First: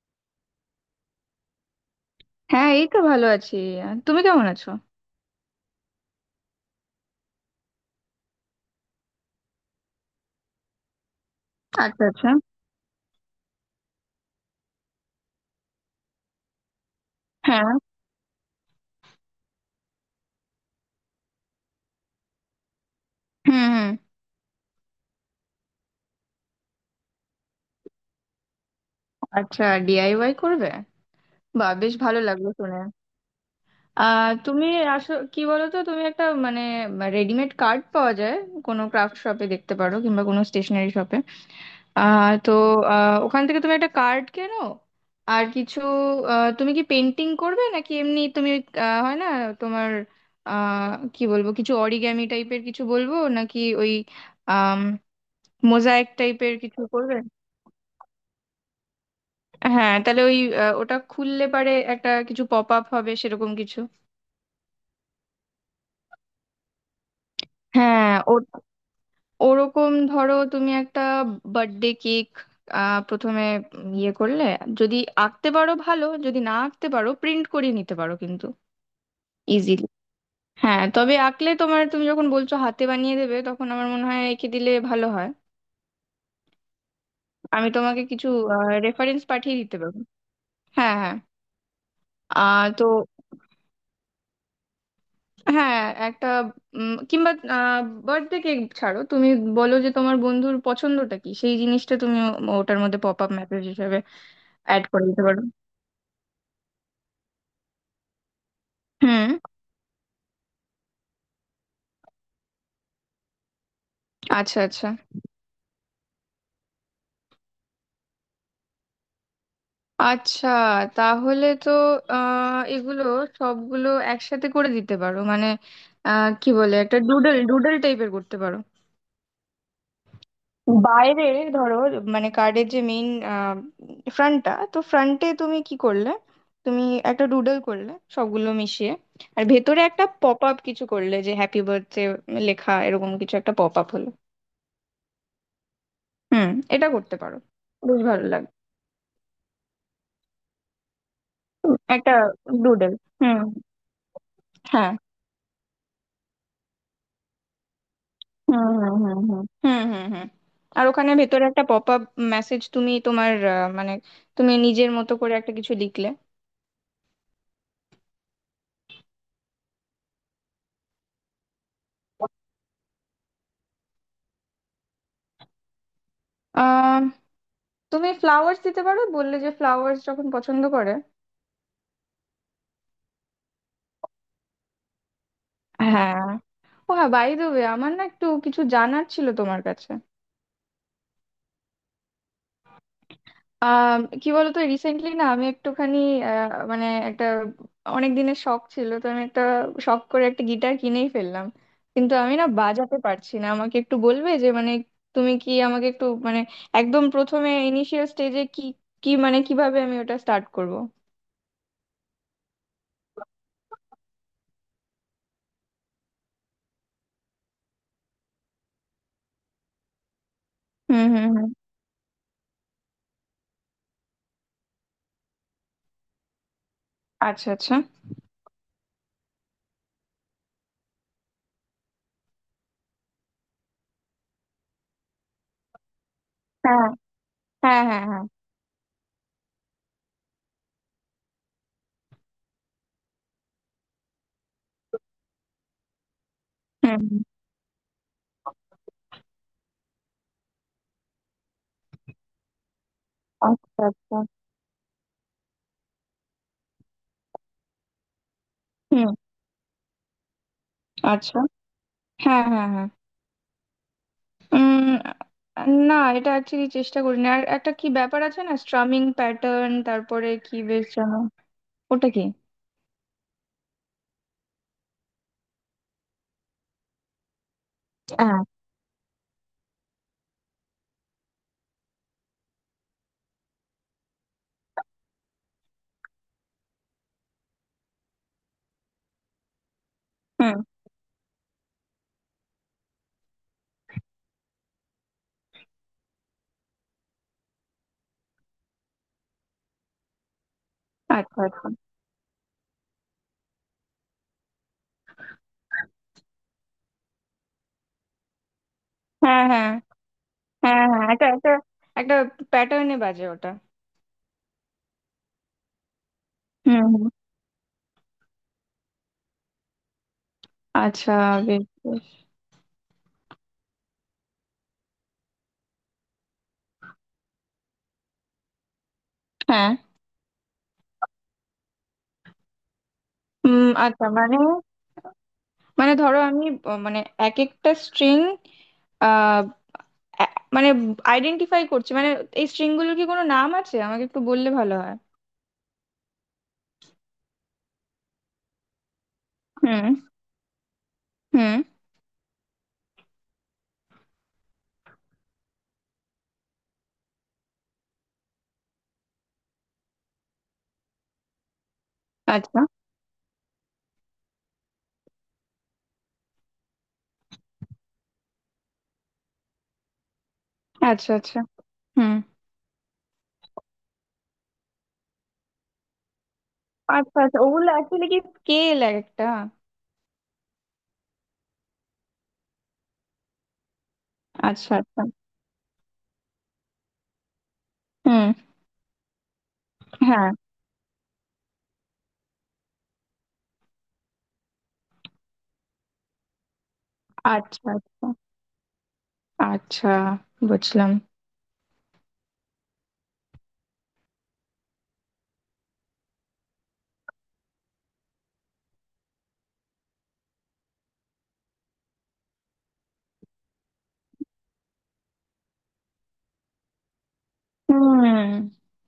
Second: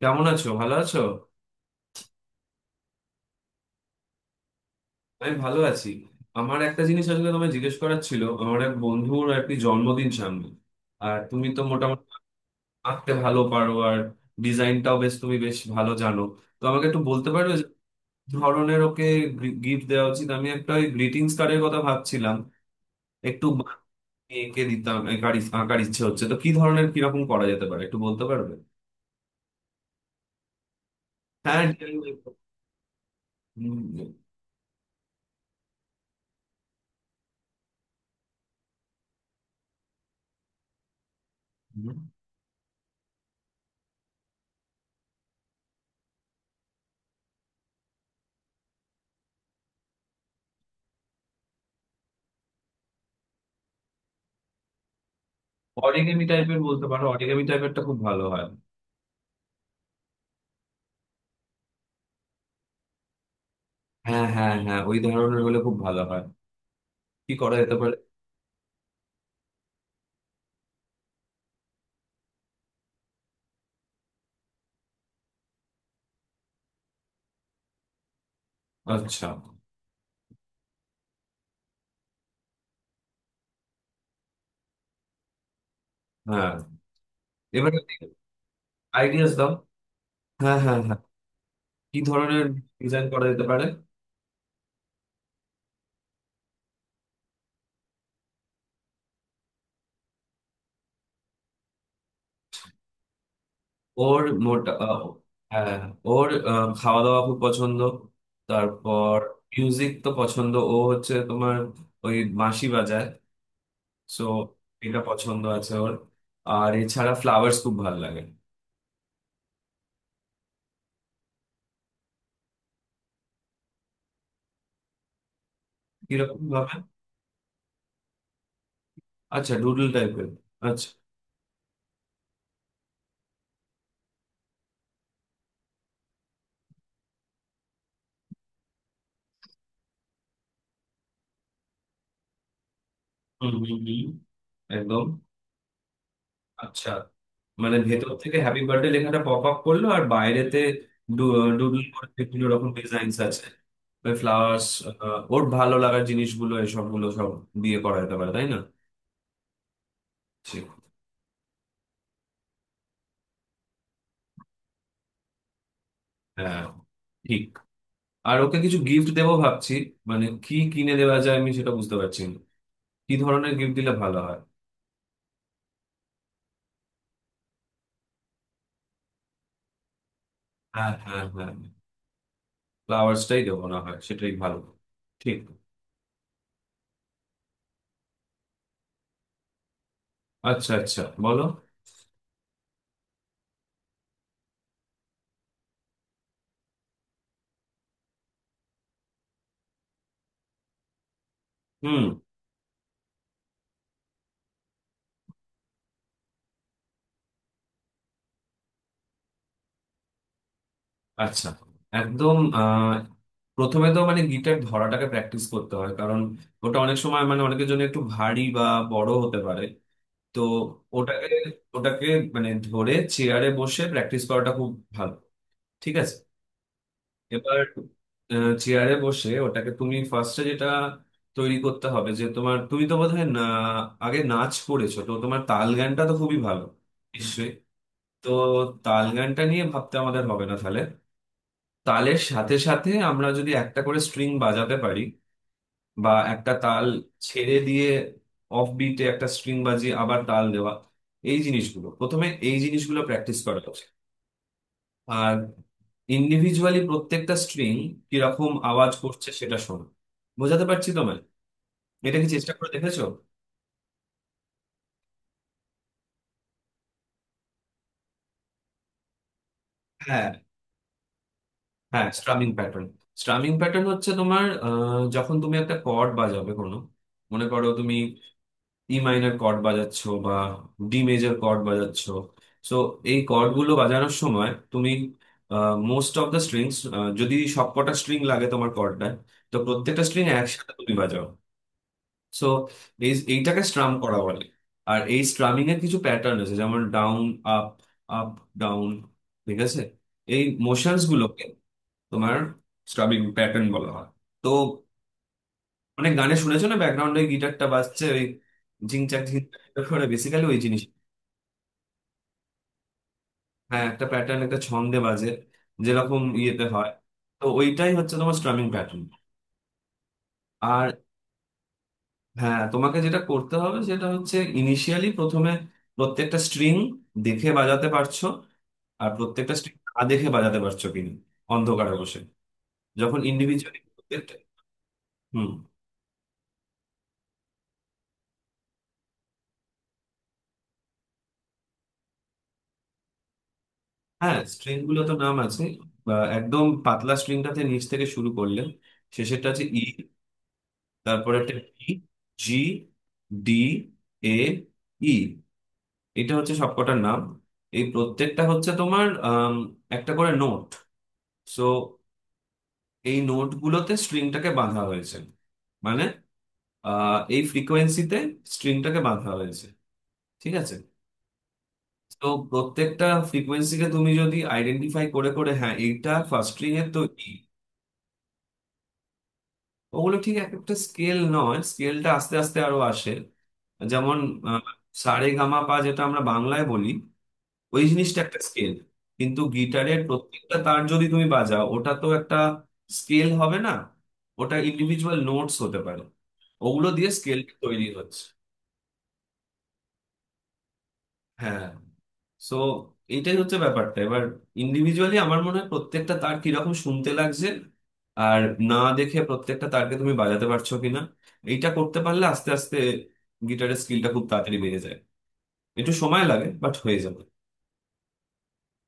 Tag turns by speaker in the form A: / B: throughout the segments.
A: কেমন আছো? ভালো আছো?
B: হ্যাঁ, এই তো ভালো আছি। তুমি কেমন আছো?
A: আমি ভালো আছি। আমার একটা জিনিস আসলে তোমায় জিজ্ঞেস করার ছিল। আমার এক বন্ধুর আর কি জন্মদিন সামনে, আর তুমি তো মোটামুটি
B: আচ্ছা, আচ্ছা।
A: আঁকতে ভালো পারো আর ডিজাইনটাও বেশ, তুমি বেশ ভালো জানো। তো আমাকে একটু বলতে পারবে যে
B: হ্যাঁ।
A: কি ধরনের ওকে গিফট দেওয়া উচিত? আমি একটা ওই গ্রিটিংস কার্ডের কথা ভাবছিলাম, একটু
B: হুম, হুম।
A: বানিয়ে এঁকে দিতাম। আঁকার ইচ্ছে হচ্ছে, তো কি ধরনের, কিরকম করা যেতে পারে একটু বলতে পারবে?
B: আচ্ছা, ডিআইওয়াই করবে?
A: হ্যাঁ,
B: বা, বেশ ভালো লাগলো শুনে। তুমি আসো, কি বলো তো, তুমি একটা মানে, রেডিমেড কার্ড পাওয়া যায়। কোনো ক্রাফট শপে দেখতে পারো, কিংবা কোনো স্টেশনারি শপে। তো, ওখান থেকে তুমি একটা কার্ড কেনো। আর কিছু, তুমি কি পেন্টিং করবে নাকি এমনি তুমি, হয় না তোমার, কি বলবো, কিছু অরিগ্যামি টাইপের কিছু বলবো নাকি ওই মোজাইক
A: অরিগেমি
B: টাইপের
A: টাইপের
B: কিছু
A: বলতে পারো,
B: করবেন?
A: অরিগেমি টাইপেরটা খুব ভালো হয়।
B: হ্যাঁ, তাহলে ওই ওটা খুললে পারে, একটা কিছু পপ আপ হবে সেরকম কিছু।
A: হ্যাঁ, হ্যাঁ, হ্যাঁ, ওই ধরনের হলে খুব ভালো হয়। কি করা যেতে পারে?
B: হ্যাঁ, ও, ওরকম ধরো, তুমি একটা বার্থডে কেক প্রথমে ইয়ে করলে, যদি আঁকতে পারো ভালো, যদি না আঁকতে পারো প্রিন্ট করিয়ে নিতে পারো, কিন্তু
A: আচ্ছা।
B: ইজিলি। হ্যাঁ, তবে আঁকলে তোমার, তুমি যখন বলছো হাতে বানিয়ে দেবে, তখন আমার মনে হয় এঁকে দিলে ভালো হয়।
A: হ্যাঁ,
B: আমি
A: এবারে
B: তোমাকে কিছু রেফারেন্স
A: আইডিয়াস দাও।
B: পাঠিয়ে দিতে পারবো।
A: হ্যাঁ, হ্যাঁ,
B: হ্যাঁ,
A: হ্যাঁ।
B: হ্যাঁ।
A: কি ধরনের
B: তো,
A: ডিজাইন করা যেতে পারে?
B: হ্যাঁ, একটা কিংবা বার্থডে কেক ছাড়ো তুমি। বলো যে তোমার বন্ধুর পছন্দটা কি, সেই জিনিসটা তুমি ওটার মধ্যে পপ আপ মেসেজ হিসেবে
A: ওর মোটা
B: অ্যাড করে দিতে পারো।
A: হ্যাঁ, ওর খাওয়া দাওয়া খুব পছন্দ। তারপর
B: হুম।
A: মিউজিক তো পছন্দ ও হচ্ছে তোমার, ওই বাঁশি বাজায়। সো
B: আচ্ছা, আচ্ছা।
A: এটা পছন্দ আছে ওর। আর এছাড়া ফ্লাওয়ার্স খুব ভালো লাগে।
B: আচ্ছা, তাহলে তো এগুলো সবগুলো একসাথে করে দিতে পারো, মানে
A: কিরকম
B: কি
A: ভাবে?
B: বলে, একটা ডুডল ডুডল টাইপের করতে পারো।
A: আচ্ছা, ডুডল টাইপের। আচ্ছা।
B: বাইরে, ধরো, মানে কার্ডের যে মেইন ফ্রন্টটা, তো ফ্রন্টে তুমি কি করলে, তুমি একটা ডুডল করলে সবগুলো মিশিয়ে। আর ভেতরে একটা পপ আপ কিছু করলে, যে হ্যাপি বার্থডে লেখা, এরকম কিছু
A: হুম,
B: একটা পপ
A: হুম,
B: আপ
A: হুম,
B: হলো।
A: একদম।
B: হুম। এটা
A: আচ্ছা,
B: করতে পারো।
A: মানে
B: বেশ
A: ভেতর
B: ভালো
A: থেকে
B: লাগবে।
A: হ্যাপি বার্থডে লেখাটা পপ আপ করলো আর বাইরেতে ডুডল
B: হুম,
A: করে
B: একটা
A: বিভিন্ন রকম
B: ডুডল।
A: ডিজাইনস
B: হুম।
A: আছে, ওই ফ্লাওয়ার্স,
B: হ্যাঁ।
A: ওর ভালো লাগার জিনিসগুলো, এসবগুলো সব দিয়ে করা যেতে পারে, তাই না?
B: হুম, হুম, হুম, হুম, হুম, হুম, হুম।
A: ঠিক।
B: আর ওখানে ভেতরে একটা পপ আপ মেসেজ, তুমি তোমার মানে, তুমি নিজের মতো করে একটা কিছু লিখলে।
A: হ্যাঁ, ঠিক। আর ওকে কিছু গিফট দেবো ভাবছি, মানে কি কিনে দেওয়া যায় আমি সেটা বুঝতে পারছি না। কি ধরনের গিফট দিলে ভালো হয়?
B: তুমি ফ্লাওয়ার্স দিতে পারো, বললে যে ফ্লাওয়ার্স যখন পছন্দ
A: হ্যাঁ,
B: করে।
A: হ্যাঁ, হ্যাঁ, ফ্লাওয়ার্সটাই দেবো না হয়, সেটাই ভালো। ঠিক।
B: হ্যাঁ। ও হ্যাঁ, বাই দ্য ওয়ে, আমার না একটু কিছু জানার ছিল তোমার কাছে।
A: আচ্ছা, আচ্ছা, বলো।
B: আম, কি বলতো, রিসেন্টলি না আমি একটুখানি, মানে একটা, অনেক দিনের শখ ছিল তো, আমি একটা শখ করে একটা গিটার কিনেই ফেললাম।
A: হুম।
B: কিন্তু আমি না বাজাতে পারছি, না আমাকে একটু বলবে যে মানে, তুমি কি আমাকে একটু মানে, একদম প্রথমে ইনিশিয়াল স্টেজে কি, কি মানে কিভাবে আমি ওটা স্টার্ট করব?
A: আচ্ছা, একদম প্রথমে তো মানে গিটার ধরাটাকে প্র্যাকটিস করতে হয়, কারণ ওটা অনেক সময় মানে অনেকের জন্য একটু ভারী বা বড় হতে পারে। তো
B: হুম, হুম,
A: ওটাকে
B: হুম।
A: ওটাকে মানে ধরে চেয়ারে বসে প্র্যাকটিস করাটা খুব ভালো। ঠিক আছে?
B: আচ্ছা,
A: এবার
B: আচ্ছা।
A: চেয়ারে বসে ওটাকে তুমি ফার্স্টে যেটা তৈরি করতে হবে যে তোমার, তুমি তো বোধহয় না আগে নাচ করেছো, তো তোমার তাল গানটা তো খুবই ভালো
B: হ্যাঁ,
A: নিশ্চয়ই।
B: হ্যাঁ, হ্যাঁ, হ্যাঁ।
A: তো তাল গানটা নিয়ে ভাবতে আমাদের হবে না তাহলে। তালের সাথে সাথে আমরা যদি একটা করে স্ট্রিং বাজাতে পারি, বা একটা তাল
B: হুম।
A: ছেড়ে দিয়ে অফ বিটে একটা স্ট্রিং বাজিয়ে আবার তাল দেওয়া, এই জিনিসগুলো প্রথমে, এই জিনিসগুলো প্র্যাকটিস করা
B: আচ্ছা,
A: উচিত।
B: আচ্ছা।
A: আর ইন্ডিভিজুয়ালি প্রত্যেকটা স্ট্রিং কিরকম আওয়াজ
B: হুম।
A: করছে সেটা শোনো। বোঝাতে পারছি তোমায়?
B: আচ্ছা।
A: এটা কি
B: হ্যাঁ,
A: চেষ্টা
B: হ্যাঁ,
A: করে
B: হ্যাঁ।
A: দেখেছো?
B: উম। না, এটা অ্যাকচুয়ালি চেষ্টা করিনি। আর একটা কি ব্যাপার আছে না, স্ট্রামিং প্যাটার্ন, তারপরে
A: হ্যাঁ,
B: কি বেশ যেন,
A: হ্যাঁ,
B: ওটা কি?
A: Strumming pattern. স্ট্রামিং প্যাটার্ন হচ্ছে তোমার, যখন তুমি একটা কর্ড বাজাবে কোনো, মনে করো তুমি
B: হ্যাঁ।
A: ই মাইনর কর্ড বাজাচ্ছ, বা ডি মেজর কর্ড বাজাচ্ছ, সো এই কর্ডগুলো বাজানোর সময় তুমি মোস্ট অফ দ্য স্ট্রিংস, যদি সবকটা স্ট্রিং লাগে তোমার কর্ডটা, তো প্রত্যেকটা স্ট্রিং
B: হুম।
A: একসাথে তুমি বাজাও। সো এইটাকে স্ট্রাম করা বলে। আর এই স্ট্রামিং এর কিছু প্যাটার্ন আছে, যেমন ডাউন, আপ, আপ, ডাউন। ঠিক আছে? এই মোশনস
B: আচ্ছা,
A: গুলোকে
B: আচ্ছা।
A: তোমার স্ট্রামিং প্যাটার্ন বলা হয়। তো মানে গানে শুনেছো না, ব্যাকগ্রাউন্ডে গিটারটা বাজছে ওই ঝিং ঝাক ঝিং
B: হ্যাঁ, হ্যাঁ,
A: ঝাক করে, বেসিক্যালি ওই জিনিস।
B: হ্যাঁ, হ্যাঁ, একটা একটা একটা প্যাটার্নে বাজে ওটা।
A: হ্যাঁ, একটা প্যাটার্ন, একটা ছন্দে বাজে, যেরকম ইয়েতে
B: হুম,
A: হয়।
B: হুম।
A: তো ওইটাই হচ্ছে তোমার স্ট্রামিং প্যাটার্ন। আর
B: আচ্ছা, বেশ বেশ।
A: হ্যাঁ, তোমাকে যেটা করতে হবে সেটা হচ্ছে ইনিশিয়ালি প্রথমে প্রত্যেকটা স্ট্রিং দেখে বাজাতে পারছো, আর প্রত্যেকটা
B: হ্যাঁ।
A: স্ট্রিং না দেখে বাজাতে পারছো কিনা, অন্ধকারে বসে, যখন
B: হুম।
A: ইন্ডিভিজুয়ালি
B: আচ্ছা,
A: প্রত্যেকটা।
B: মানে,
A: হুম।
B: মানে ধরো আমি, মানে এক একটা স্ট্রিং, মানে আইডেন্টিফাই করছি, মানে এই স্ট্রিং গুলোর কি কোনো নাম আছে? আমাকে একটু
A: হ্যাঁ,
B: বললে ভালো
A: স্ট্রিং
B: হয়।
A: গুলো তো নাম আছে। বা একদম পাতলা স্ট্রিংটাতে নিচ থেকে শুরু করলে শেষেরটা আছে ই,
B: হুম,
A: তারপরে একটা
B: হুম।
A: ই, জি, ডি, এ, ই, এটা হচ্ছে সবকটার নাম। এই প্রত্যেকটা হচ্ছে তোমার একটা করে নোট। সো
B: আচ্ছা,
A: এই নোটগুলোতে স্ট্রিংটাকে বাঁধা হয়েছে, মানে এই ফ্রিকোয়েন্সিতে স্ট্রিংটাকে বাঁধা হয়েছে। ঠিক আছে?
B: আচ্ছা। আচ্ছা। হুম।
A: তো প্রত্যেকটা ফ্রিকোয়েন্সিকে তুমি যদি আইডেন্টিফাই করে করে, হ্যাঁ এইটা ফার্স্ট স্ট্রিং এর, তো
B: আচ্ছা,
A: ই,
B: আচ্ছা, ওগুলো অ্যাকচুয়ালি কি স্কেল একটা?
A: ওগুলো ঠিক এক একটা স্কেল নয়, স্কেলটা আস্তে আস্তে আরো আসে। যেমন আহ,
B: আচ্ছা, আচ্ছা।
A: সা রে গা মা পা যেটা আমরা বাংলায় বলি, ওই জিনিসটা
B: হুম।
A: একটা স্কেল। কিন্তু গিটারের
B: হ্যাঁ।
A: প্রত্যেকটা তার যদি তুমি বাজাও ওটা তো একটা স্কেল হবে না, ওটা ইন্ডিভিজুয়াল নোটস হতে পারে। ওগুলো দিয়ে স্কেল
B: আচ্ছা,
A: তৈরি
B: আচ্ছা,
A: হচ্ছে।
B: আচ্ছা, বুঝলাম।
A: হ্যাঁ, সো এটাই হচ্ছে ব্যাপারটা। এবার ইন্ডিভিজুয়ালি আমার মনে হয় প্রত্যেকটা তার কিরকম শুনতে লাগছে আর না দেখে প্রত্যেকটা তারকে তুমি বাজাতে পারছো কিনা, এইটা করতে পারলে আস্তে আস্তে গিটারের স্কিলটা খুব তাড়াতাড়ি বেড়ে যায়। একটু সময় লাগে বাট হয়ে যাবে,
B: হুম।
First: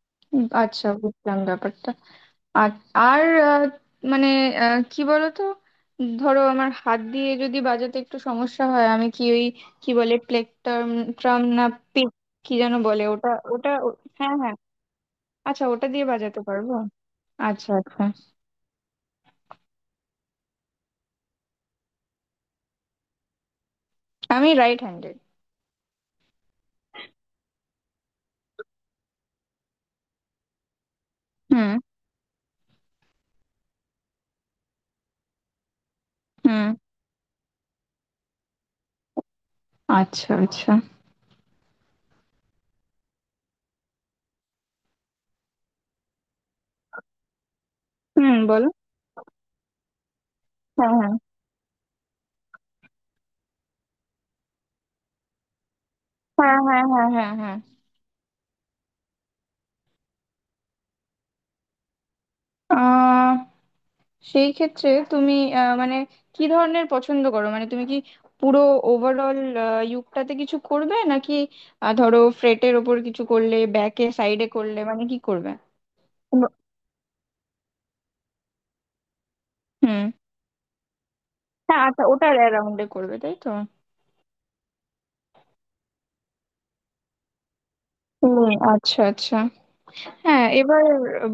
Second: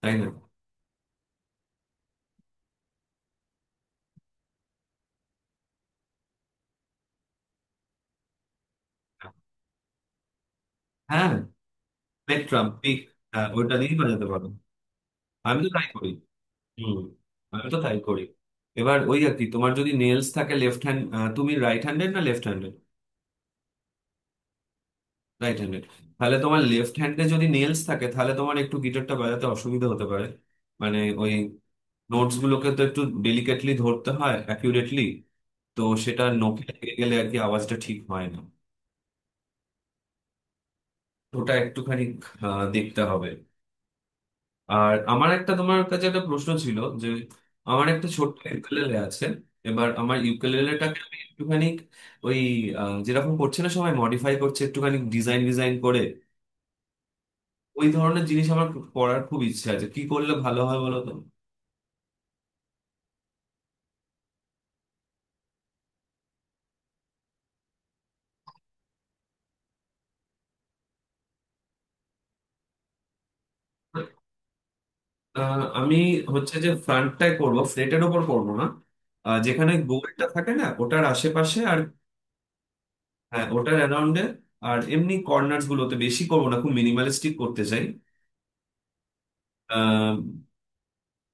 A: তাই না?
B: আচ্ছা, বুঝলাম ব্যাপারটা। আর, আর, আহ, মানে, কি বলতো, ধরো আমার হাত দিয়ে যদি বাজাতে একটু সমস্যা হয়, আমি কি ওই কি বলে প্লেকটার্ম,
A: হ্যাঁ,
B: ট্রাম, না পিক, কি
A: পেট্রাম
B: যেন
A: পিক,
B: বলে ওটা?
A: হ্যাঁ,
B: ওটা
A: ওইটা দিয়েই বাজাতে
B: হ্যাঁ,
A: পারো।
B: হ্যাঁ।
A: আমি
B: আচ্ছা,
A: তো তাই
B: ওটা দিয়ে
A: করি।
B: বাজাতে পারবো।
A: হুম, আমি
B: আচ্ছা,
A: তো তাই
B: আচ্ছা।
A: করি। এবার ওই আর কি তোমার যদি নেলস থাকে লেফট হ্যান্ড, তুমি রাইট হ্যান্ডেড না লেফট হ্যান্ডেড?
B: আমি রাইট হ্যান্ডেড।
A: Right handed? তাহলে তোমার লেফট হ্যান্ডে যদি নেলস থাকে তাহলে তোমার একটু গিটারটা বাজাতে অসুবিধা হতে পারে। মানে ওই
B: হুম,
A: নোটস গুলোকে তো একটু ডেলিকেটলি ধরতে হয়, অ্যাকিউরেটলি, তো সেটা নখে
B: হুম।
A: লেগে গেলে আর কি আওয়াজটা ঠিক হয় না।
B: আচ্ছা, আচ্ছা।
A: ওটা একটুখানি দেখতে হবে। আর আমার একটা, তোমার কাছে একটা প্রশ্ন ছিল যে আমার একটা ছোট্ট
B: হুম, বলো।
A: ইউকেলেলে আছে। এবার আমার
B: হ্যাঁ,
A: ইউকেলেলেটাকে
B: হ্যাঁ।
A: আমি একটুখানি ওই, যেরকম করছে না সবাই মডিফাই করছে, একটুখানি ডিজাইন ডিজাইন করে,
B: হ্যাঁ, হ্যাঁ, হ্যাঁ, হ্যাঁ, হ্যাঁ।
A: ওই ধরনের জিনিস আমার খুব করার খুব ইচ্ছে আছে, কি করলে ভালো হয় বলো তো?
B: আ সেই ক্ষেত্রে তুমি, মানে কি ধরনের পছন্দ করো? মানে তুমি কি পুরো ওভারঅল, আ ইউকটাতে কিছু করবে নাকি, ধরো ফ্রেটের ওপর কিছু করলে, ব্যাকে সাইডে করলে, মানে কি করবে?
A: আহ, আমি
B: ব
A: হচ্ছে যে ফ্রন্টটাই করব, ফ্লেটের ওপর করব না, যেখানে
B: হুম।
A: গোলটা থাকে না ওটার আশেপাশে, আর
B: হ্যাঁ, আচ্ছা, ওটার অ্যারাউন্ডে করবে, তাই
A: হ্যাঁ
B: তো?
A: ওটার অ্যারাউন্ডে। আর এমনি কর্নার্স গুলোতে বেশি করবো না, খুব মিনিমালিস্টিক করতে চাই।
B: হুম, আচ্ছা, আচ্ছা।
A: আহ,
B: হ্যাঁ, এবার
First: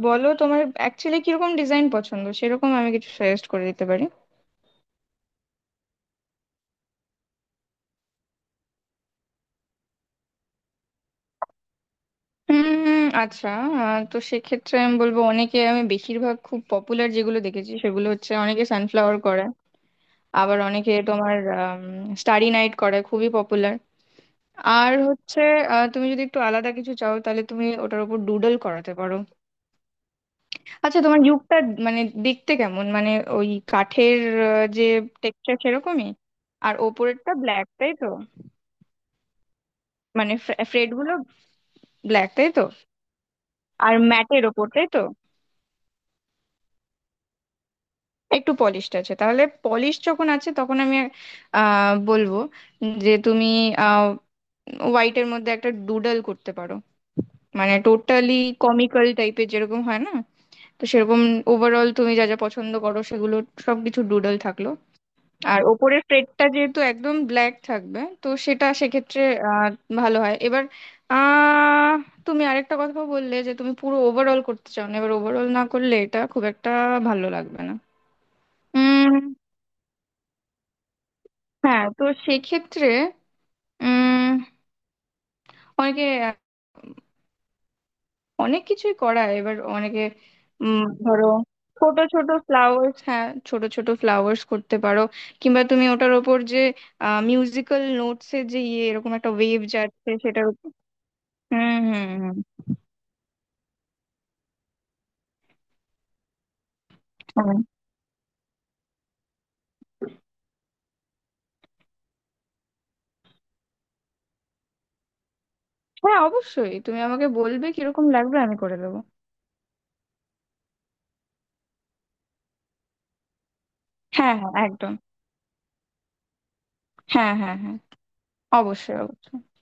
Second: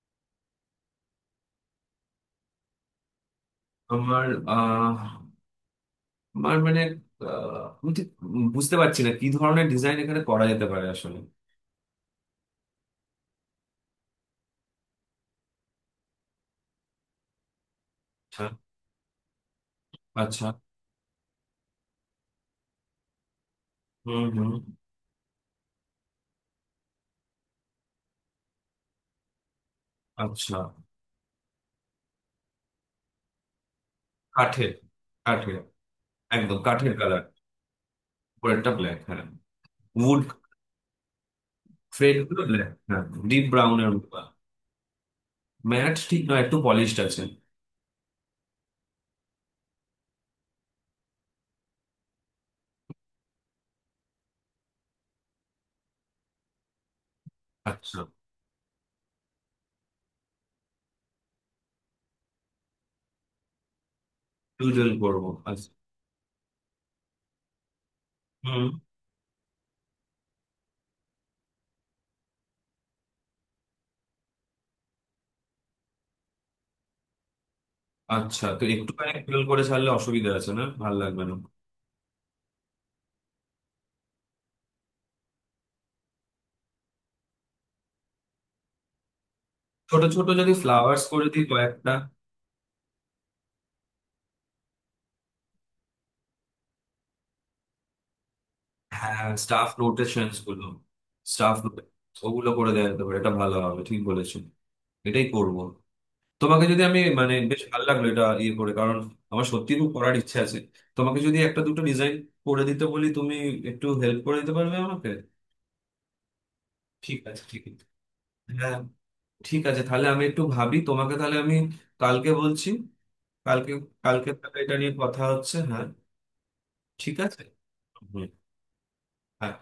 B: বলো তোমার অ্যাকচুয়ালি কিরকম ডিজাইন পছন্দ? সেরকম আমি কিছু সাজেস্ট করে দিতে পারি।
A: আমার আহ, আমার মানে আহ, আমি ঠিক বুঝতে পারছি না কি ধরনের ডিজাইন এখানে করা যেতে পারে আসলে।
B: আচ্ছা, তো সেক্ষেত্রে আমি বলবো, অনেকে, আমি বেশিরভাগ খুব পপুলার যেগুলো দেখেছি সেগুলো হচ্ছে,
A: আচ্ছা,
B: অনেকে সানফ্লাওয়ার করে।
A: আচ্ছা।
B: আবার অনেকে তোমার স্টারি নাইট করে, খুবই পপুলার।
A: হুম, হুম।
B: আর হচ্ছে, তুমি যদি একটু আলাদা কিছু চাও তাহলে তুমি ওটার উপর ডুডল করাতে পারো।
A: আচ্ছা।
B: আচ্ছা, তোমার ইউকটা, মানে দেখতে কেমন, মানে ওই কাঠের,
A: কাঠের,
B: যে
A: কাঠের,
B: টেক্সচার সেরকমই।
A: একদম
B: আর
A: কাঠের কালার।
B: ওপরেরটা ব্ল্যাক, তাই তো?
A: উপরেরটা ব্ল্যাক, হ্যাঁ উড।
B: মানে ফ্রেড গুলো
A: ফ্রেড
B: ব্ল্যাক,
A: গুলো,
B: তাই তো?
A: হ্যাঁ, ডিপ ব্রাউন এর
B: আর
A: মতো।
B: ম্যাটের ওপর, তাই তো?
A: ম্যাট ঠিক নয়, একটু পলিশড আছে।
B: একটু পলিশড আছে, তাহলে পলিশ যখন আছে তখন আমি বলবো যে তুমি হোয়াইটের মধ্যে একটা ডুডল করতে পারো। মানে
A: আচ্ছা,
B: টোটালি কমিক্যাল টাইপের, যেরকম হয় না, তো সেরকম ওভারঅল তুমি যা যা পছন্দ করো সেগুলো সবকিছু ডুডল থাকলো।
A: ডুডল করবো।
B: আর
A: আচ্ছা।
B: ওপরের প্লেটটা যেহেতু একদম ব্ল্যাক থাকবে, তো
A: হুম।
B: সেটা সেক্ষেত্রে আহ, ভালো হয়। এবার আহ, তুমি আরেকটা কথা বললে যে তুমি পুরো ওভারঅল করতে চাও না, এবার ওভারঅল না করলে এটা খুব একটা ভালো লাগবে
A: আচ্ছা, তো একটুখানি
B: না।
A: ডুডল করে ছাড়লে অসুবিধা আছে? না ভালো লাগবে না?
B: হ্যাঁ, তো সেক্ষেত্রে উম, অনেকে অনেক কিছুই করায়, এবার অনেকে
A: ছোট ছোট যদি
B: উম,
A: ফ্লাওয়ার্স করে
B: ধরো,
A: দিই কয়েকটা?
B: ছোট ছোট ফ্লাওয়ার্স, হ্যাঁ, ছোট ছোট ফ্লাওয়ার্স করতে পারো। কিংবা তুমি ওটার ওপর যে মিউজিক্যাল নোটস এর যে ইয়ে, এরকম
A: হ্যাঁ,
B: একটা ওয়েভ
A: স্টাফ
B: যাচ্ছে,
A: নোটেশনস
B: সেটার
A: গুলো,
B: উপর।
A: স্টাফ,
B: হুম, হুম, হুম।
A: ওগুলো করে দেওয়া যেতে পারে, এটা ভালো হবে, ঠিক বলেছো, এটাই করব। তোমাকে যদি আমি মানে,
B: হুম।
A: বেশ ভালো লাগলো এটা ইয়ে করে, কারণ আমার সত্যি খুব করার ইচ্ছে আছে। তোমাকে যদি একটা দুটো ডিজাইন করে দিতে বলি তুমি একটু হেল্প করে দিতে পারবে আমাকে?
B: হ্যাঁ, অবশ্যই, তুমি
A: ঠিক
B: আমাকে
A: আছে, ঠিক
B: বলবে
A: আছে।
B: কিরকম লাগবে, আমি করে
A: হ্যাঁ,
B: দেবো।
A: ঠিক আছে, তাহলে আমি একটু ভাবি। তোমাকে তাহলে আমি কালকে বলছি, কালকে, কালকে
B: হ্যাঁ, হ্যাঁ,
A: তাহলে এটা নিয়ে
B: একদম।
A: কথা হচ্ছে, হ্যাঁ। ঠিক
B: হ্যাঁ,
A: আছে।
B: হ্যাঁ, হ্যাঁ।
A: হুম।
B: অবশ্যই, অবশ্যই।
A: হ্যাঁ।